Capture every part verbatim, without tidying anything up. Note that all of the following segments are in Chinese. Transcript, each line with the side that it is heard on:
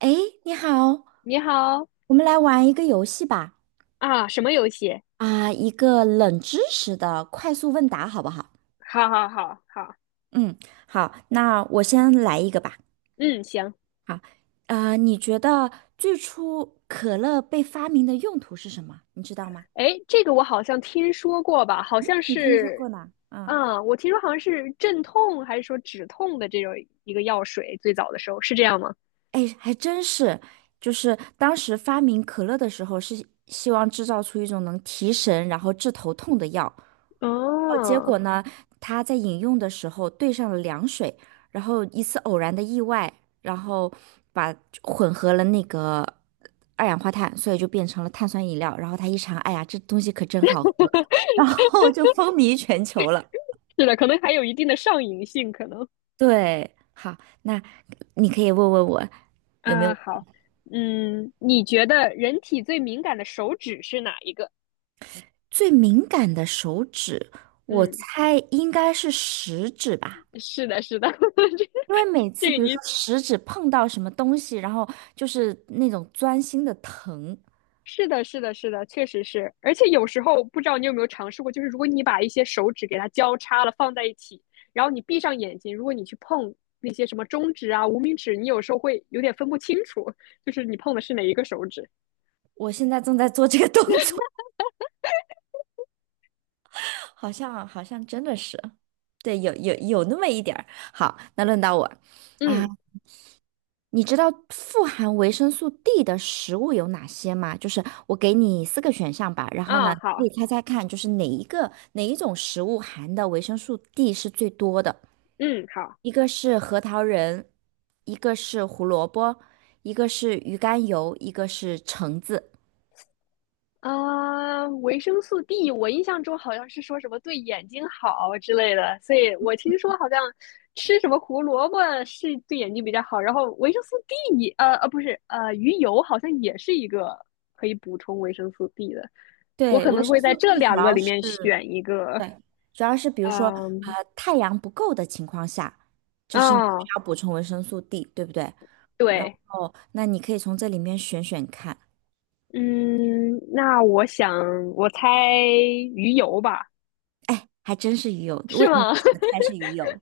right: 哎，你好，
left: 你好
right: 我们来玩一个游戏吧。
left: 啊，什么游戏？
right: 啊，一个冷知识的快速问答，好不好？
left: 好好好好，
right: 嗯，好，那我先来一个吧。
left: 嗯，行。
right: 好，呃，你觉得最初可乐被发明的用途是什么？你知道吗？
left: 哎，这个我好像听说过吧？好像
right: 你听说
left: 是，
right: 过呢？嗯，
left: 啊，我听说好像是镇痛还是说止痛的这种一个药水，最早的时候是这样吗？
right: 哎，还真是，就是当时发明可乐的时候，是希望制造出一种能提神然后治头痛的药，哦，结果
left: 哦，
right: 呢，他在饮用的时候兑上了凉水，然后一次偶然的意外，然后把混合了那个二氧化碳，所以就变成了碳酸饮料。然后他一尝，哎呀，这东西可真好喝，然后就风靡全球了。
left: 是的，可能还有一定的上瘾性，可能。
right: 对，好，那你可以问问我有没
left: 啊，
right: 有
left: 好，嗯，你觉得人体最敏感的手指是哪一个？
right: 最敏感的手指，我
left: 嗯，
right: 猜应该是食指吧。
left: 是的，是的，这
right: 因为每
left: 这
right: 次
left: 个
right: 比如
left: 你
right: 说食指碰到什么东西，然后就是那种钻心的疼。
left: 是的，是的，是的，确实是。而且有时候不知道你有没有尝试过，就是如果你把一些手指给它交叉了放在一起，然后你闭上眼睛，如果你去碰那些什么中指啊、无名指，你有时候会有点分不清楚，就是你碰的是哪一个手指。
right: 我现在正在做这个动作，好像好像真的是，对，有有有那么一点儿。好，那轮到我啊，
left: 嗯，
right: 你知道富含维生素 D 的食物有哪些吗？就是我给你四个选项吧，然后
left: 啊，
right: 呢，
left: 好，
right: 你猜猜看，就是哪一个哪一种食物含的维生素 D 是最多的？
left: 嗯，好。
right: 一个是核桃仁，一个是胡萝卜，一个是鱼肝油，一个是橙子。
left: 啊，维生素 D，我印象中好像是说什么对眼睛好之类的，所以我听说好像吃什么胡萝卜是对眼睛比较好，然后维生素 D，呃呃不是，呃鱼油好像也是一个可以补充维生素 D 的，我
right: 对，
left: 可
right: 维
left: 能
right: 生
left: 会在
right: 素
left: 这
right: D 主
left: 两个
right: 要
left: 里面
right: 是，
left: 选一个，
right: 对，主要是比如说，
left: 嗯，
right: 呃，太阳不够的情况下，就是你需
left: 啊，
right: 要补充维生素 D，对不对？然
left: 对，
right: 后那你可以从这里面选选看。
left: 嗯，那我想我猜鱼油吧，
right: 哎，还真是鱼油，
left: 是
right: 问你为
left: 吗？
right: 什么猜是鱼油？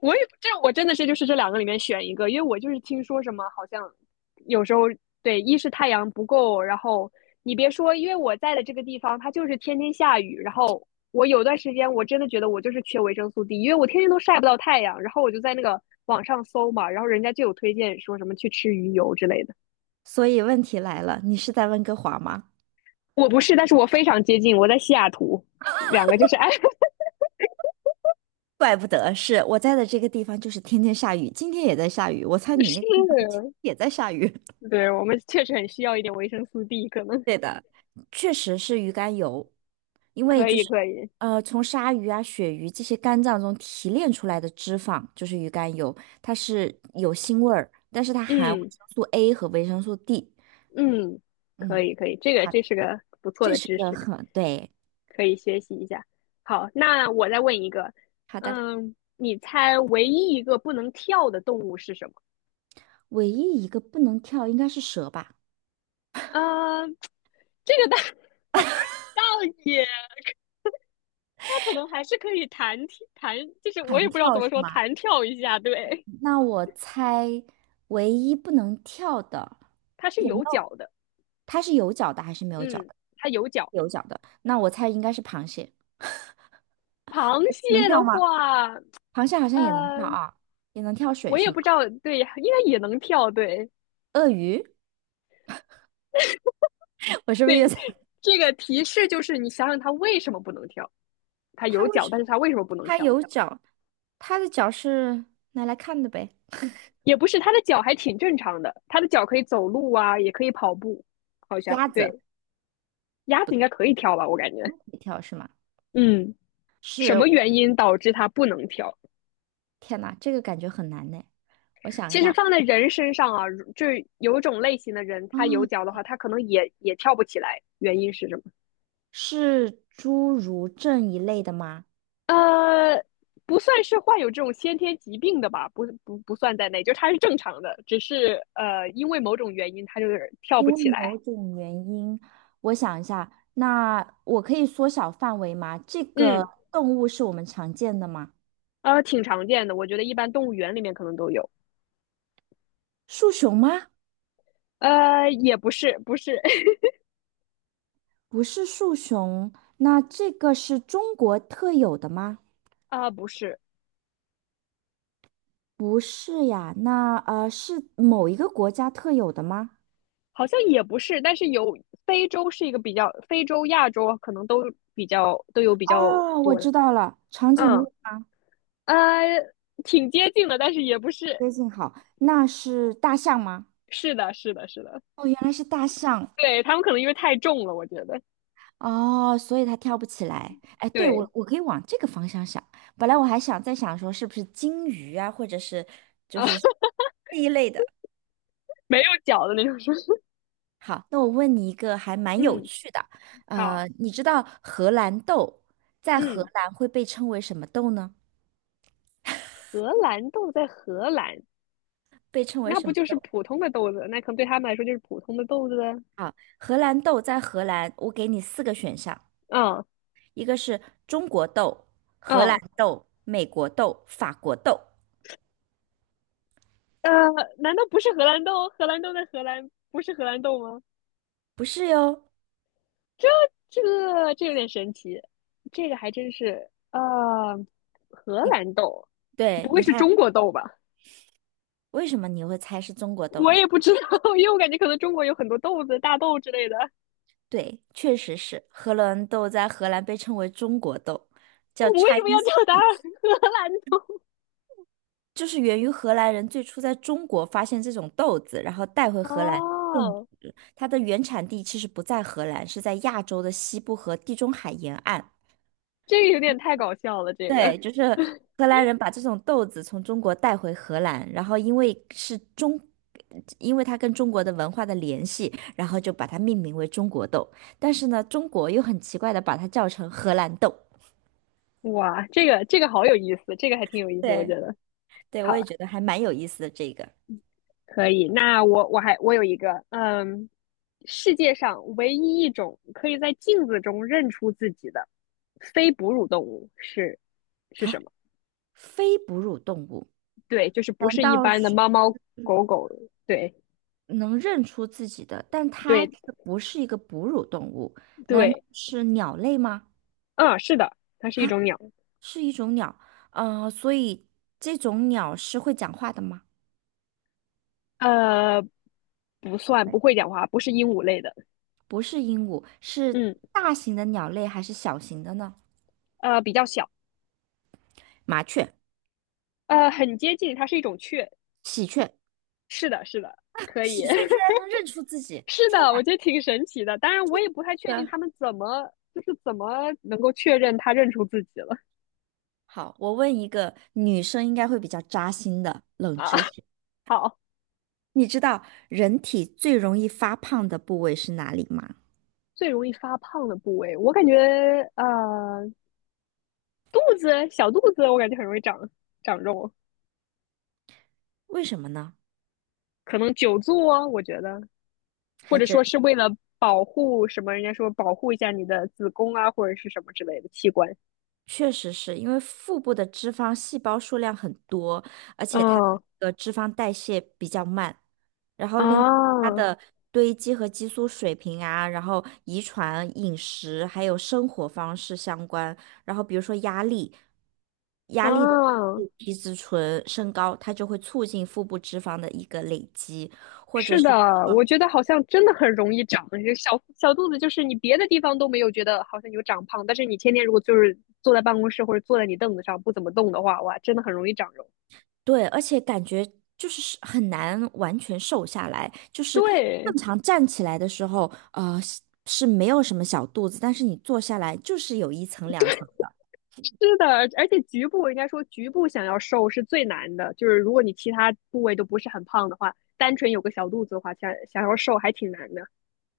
left: 我也这我真的是就是这两个里面选一个，因为我就是听说什么好像有时候对，一是太阳不够，然后你别说，因为我在的这个地方它就是天天下雨，然后我有段时间我真的觉得我就是缺维生素 D，因为我天天都晒不到太阳，然后我就在那个网上搜嘛，然后人家就有推荐说什么去吃鱼油之类的。
right: 所以问题来了，你是在温哥华吗？
left: 我不是，但是我非常接近，我在西雅图，两个就是 哎
right: 怪不得是我在的这个地方，就是天天下雨，今天也在下雨。我猜你那个地方今
left: 是，
right: 天也在下雨。
left: 对我们确实很需要一点维生素 D，可能
right: 对的，确实是鱼肝油，因为
left: 可
right: 就
left: 以
right: 是
left: 可以，
right: 呃，从鲨鱼啊、鳕鱼这些肝脏中提炼出来的脂肪就是鱼肝油，它是有腥味儿，但是它含维
left: 嗯。
right: 生素 A 和维生素 D。
left: 嗯，可
right: 嗯。
left: 以可以，这个
right: 好。
left: 这是个不错
right: 这
left: 的
right: 是
left: 知
right: 个
left: 识，
right: 很对。
left: 可以学习一下。好，那我再问一个，
right: 好的，
left: 嗯，你猜唯一一个不能跳的动物是什么？
right: 唯一一个不能跳应该是蛇吧？
left: 嗯，这个倒 倒也，它可能还是可以弹跳弹，就是我
right: 弹
left: 也不知道怎
right: 跳
left: 么
right: 是
left: 说，
right: 吗？
left: 弹跳一下。对，
right: 那我猜唯一不能跳的
left: 它是
right: 有没
left: 有
right: 有？
left: 脚的，
right: 它是有脚的还是没有脚
left: 嗯，
right: 的？
left: 它有脚。
right: 有脚的，那我猜应该是螃蟹。
left: 螃
right: 能
left: 蟹的
right: 跳吗？
left: 话，
right: 螃蟹好像也能跳
left: 呃，
right: 啊，也能跳水
left: 我也
right: 是吗？
left: 不知道，对，应该也能跳，对，
right: 鳄鱼，我 是不是越
left: 对，
right: 猜
left: 这个提示就是你想想它为什么不能跳？它
right: 它
left: 有
right: 为
left: 脚，
right: 什
left: 但是它为什么不能
right: 它
left: 跳？
right: 有脚，它的脚是拿来看的呗。
left: 也不是，它的脚还挺正常的，它的脚可以走路啊，也可以跑步，好像
right: 鸭子，
left: 对。鸭子应该可以跳吧，我感
right: 它
left: 觉。
right: 可以跳是吗？
left: 嗯，什
right: 是，
left: 么原因导致它不能跳？
right: 天呐，这个感觉很难呢。我想一
left: 其实
right: 下，
left: 放在人身上啊，就有一种类型的人，
right: 啊，
left: 他有脚的话，他可能也也跳不起来，原因是什么？
right: 是侏儒症一类的吗？
left: 呃，不算是患有这种先天疾病的吧，不不不算在内，就是他是正常的，只是呃因为某种原因它就是跳
right: 因
left: 不
right: 为
left: 起来。
right: 某种原因，我想一下，那我可以缩小范围吗？这个
left: 嗯，
right: 动物是我们常见的吗？
left: 呃，挺常见的，我觉得一般动物园里面可能都有。
right: 树熊吗？
left: 呃，也不是，不是，
right: 不是树熊，那这个是中国特有的吗？
left: 啊、不是，
right: 不是呀，那呃是某一个国家特有的吗？
left: 好像也不是，但是有非洲是一个比较，非洲、亚洲可能都比较都有比较
right: 哦，我
left: 多的。
right: 知道了，长颈鹿
left: 嗯，呃，挺接近的，但是也不是。
right: 接近好，那是大象吗？
left: 是的，是的，是的，
right: 哦，原来是大象
left: 对，他们可能因为太重了，我觉得。
right: 哦，所以它跳不起来。哎，对，
left: 对，
right: 我我可以往这个方向想。本来我还想再想说是不是金鱼啊，或者是
left: 啊。
right: 这一类的。
left: 没有脚的那种。
right: 好，那我问你一个还蛮有
left: 嗯，
right: 趣的，
left: 好，
right: 呃，你知道荷兰豆在荷
left: 嗯，
right: 兰会被称为什么豆呢？
left: 荷兰豆在荷兰，
right: 被称为
left: 那
right: 什
left: 不
right: 么
left: 就是
right: 豆？
left: 普通的豆子？那可能对他们来说就是普通的豆子啊。
right: 啊，荷兰豆在荷兰，我给你四个选项，
left: 嗯
right: 一个是中国豆、荷兰
left: 嗯，
right: 豆、美国豆、法国豆，
left: 呃，难道不是荷兰豆？荷兰豆在荷兰不是荷兰豆吗？
right: 不是哟。
left: 这个这有点神奇，这个还真是。啊，荷兰豆，不
right: 对，
left: 会
right: 你
left: 是
right: 看。
left: 中国豆吧？
right: 为什么你会猜是中国豆
left: 我
right: 呢？
left: 也不知道，因为我感觉可能中国有很多豆子、大豆之类的。
right: 对，确实是荷兰豆，在荷兰被称为中国豆，叫
left: 我们为什么要
right: Chinese，
left: 叫它 荷兰豆？
right: 就是源于荷兰人最初在中国发现这种豆子，然后带回荷兰种。
left: 哦，
right: 它的原产地其实不在荷兰，是在亚洲的西部和地中海沿岸。
left: 这个有点太搞笑了，这
right: 对，
left: 个
right: 就是荷兰人把这种豆子从中国带回荷兰，然后因为是中，因为它跟中国的文化的联系，然后就把它命名为中国豆。但是呢，中国又很奇怪的把它叫成荷兰豆。
left: 哇，这个这个好有意思，这个还挺有意思，我觉
right: 对，
left: 得
right: 对，我
left: 好
right: 也觉得还蛮有意思的这个
left: 可以。那我我还我有一个，嗯，世界上唯一一种可以在镜子中认出自己的非哺乳动物是是
right: 啊，
left: 什么？
right: 非哺乳动物
left: 对，就是不
right: 难
left: 是一
right: 道
left: 般的
right: 是？
left: 猫猫狗狗，对
right: 能认出自己的，但它
left: 对
right: 却不是一个哺乳动物，难道
left: 对，
right: 是鸟类吗？
left: 嗯，是的，它是一
right: 啊
left: 种鸟，
right: 是一种鸟，呃，所以这种鸟是会讲话的吗？
left: 呃，不算不
right: 会
left: 会讲话，不是鹦鹉类的，
right: 不是鹦鹉，是
left: 嗯，
right: 大型的鸟类还是小型的呢？
left: 呃，比较小，
right: 麻雀、
left: 呃，很接近，它是一种雀。
right: 喜鹊，
left: 是的，是的，可
right: 喜
left: 以，
right: 鹊居然能 认出自己，
left: 是
right: 天
left: 的，我
right: 哪！
left: 觉得挺神奇的。当然，我也不太确定
right: 的，
left: 他们怎么，就是怎么能够确认他认出自己了
right: 好，我问一个女生应该会比较扎心的冷
left: 啊。
right: 知识，
left: 好，
right: 你知道人体最容易发胖的部位是哪里吗？
left: 最容易发胖的部位，我感觉呃，肚子，小肚子，我感觉很容易长长肉，
right: 为什么呢？
left: 可能久坐，我觉得，或
right: 还
left: 者
right: 真。
left: 说是为了保护什么，人家说保护一下你的子宫啊，或者是什么之类的器官。
right: 确实是因为腹部的脂肪细胞数量很多，而且它的
left: 嗯
right: 那个脂肪代谢比较慢，然后另外它
left: 啊
right: 的堆积和激素水平啊，然后遗传、饮食还有生活方式相关，然后比如说压力，压力的
left: 啊。
right: 皮质醇升高，它就会促进腹部脂肪的一个累积。或者。
left: 是的，我觉得好像真的很容易长，这小小肚子就是你别的地方都没有觉得好像有长胖，但是你天天如果就是坐在办公室或者坐在你凳子上不怎么动的话，哇，真的很容易长肉。
right: 对，而且感觉就是是很难完全瘦下来，就是
left: 对，
right: 正常站起来的时候，呃，是是没有什么小肚子，但是你坐下来就是有一层两层的。
left: 是的，而且局部应该说局部想要瘦是最难的，就是如果你其他部位都不是很胖的话，单纯有个小肚子的话，想想要瘦还挺难的。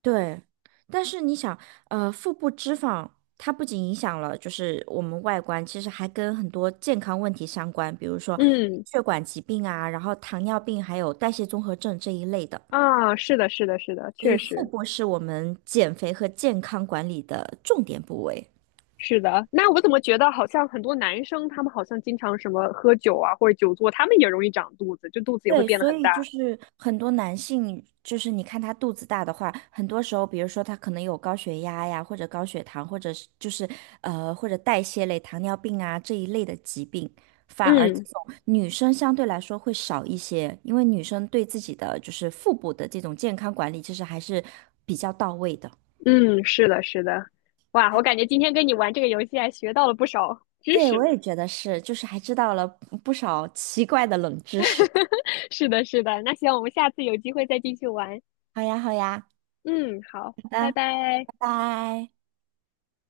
right: 对，但是你想，呃，腹部脂肪它不仅影响了就是我们外观，其实还跟很多健康问题相关，比如说
left: 嗯，
right: 血管疾病啊，然后糖尿病，还有代谢综合症这一类的。
left: 啊，是的，是的，是的，
right: 所
left: 确
right: 以腹
left: 实。
right: 部是我们减肥和健康管理的重点部位。
left: 是的，那我怎么觉得好像很多男生他们好像经常什么喝酒啊或者久坐，他们也容易长肚子，就肚子也会
right: 对，
left: 变得
right: 所
left: 很
right: 以就
left: 大。
right: 是很多男性，就是你看他肚子大的话，很多时候，比如说他可能有高血压呀，或者高血糖，或者是就是呃，或者代谢类糖尿病啊这一类的疾病，反而这
left: 嗯
right: 种女生相对来说会少一些，因为女生对自己的就是腹部的这种健康管理，其实还是比较到位的。
left: 嗯，是的，是的，哇，我感觉今天跟你玩这个游戏还学到了不少知
right: 对，
left: 识
right: 我
left: 呢。
right: 也觉得是，就是还知道了不不少奇怪的冷知识。
left: 是的，是的，那希望我们下次有机会再继续玩。
right: 好呀，好呀，
left: 嗯，好，
right: 好
left: 拜
right: 的，
left: 拜。
right: 拜拜。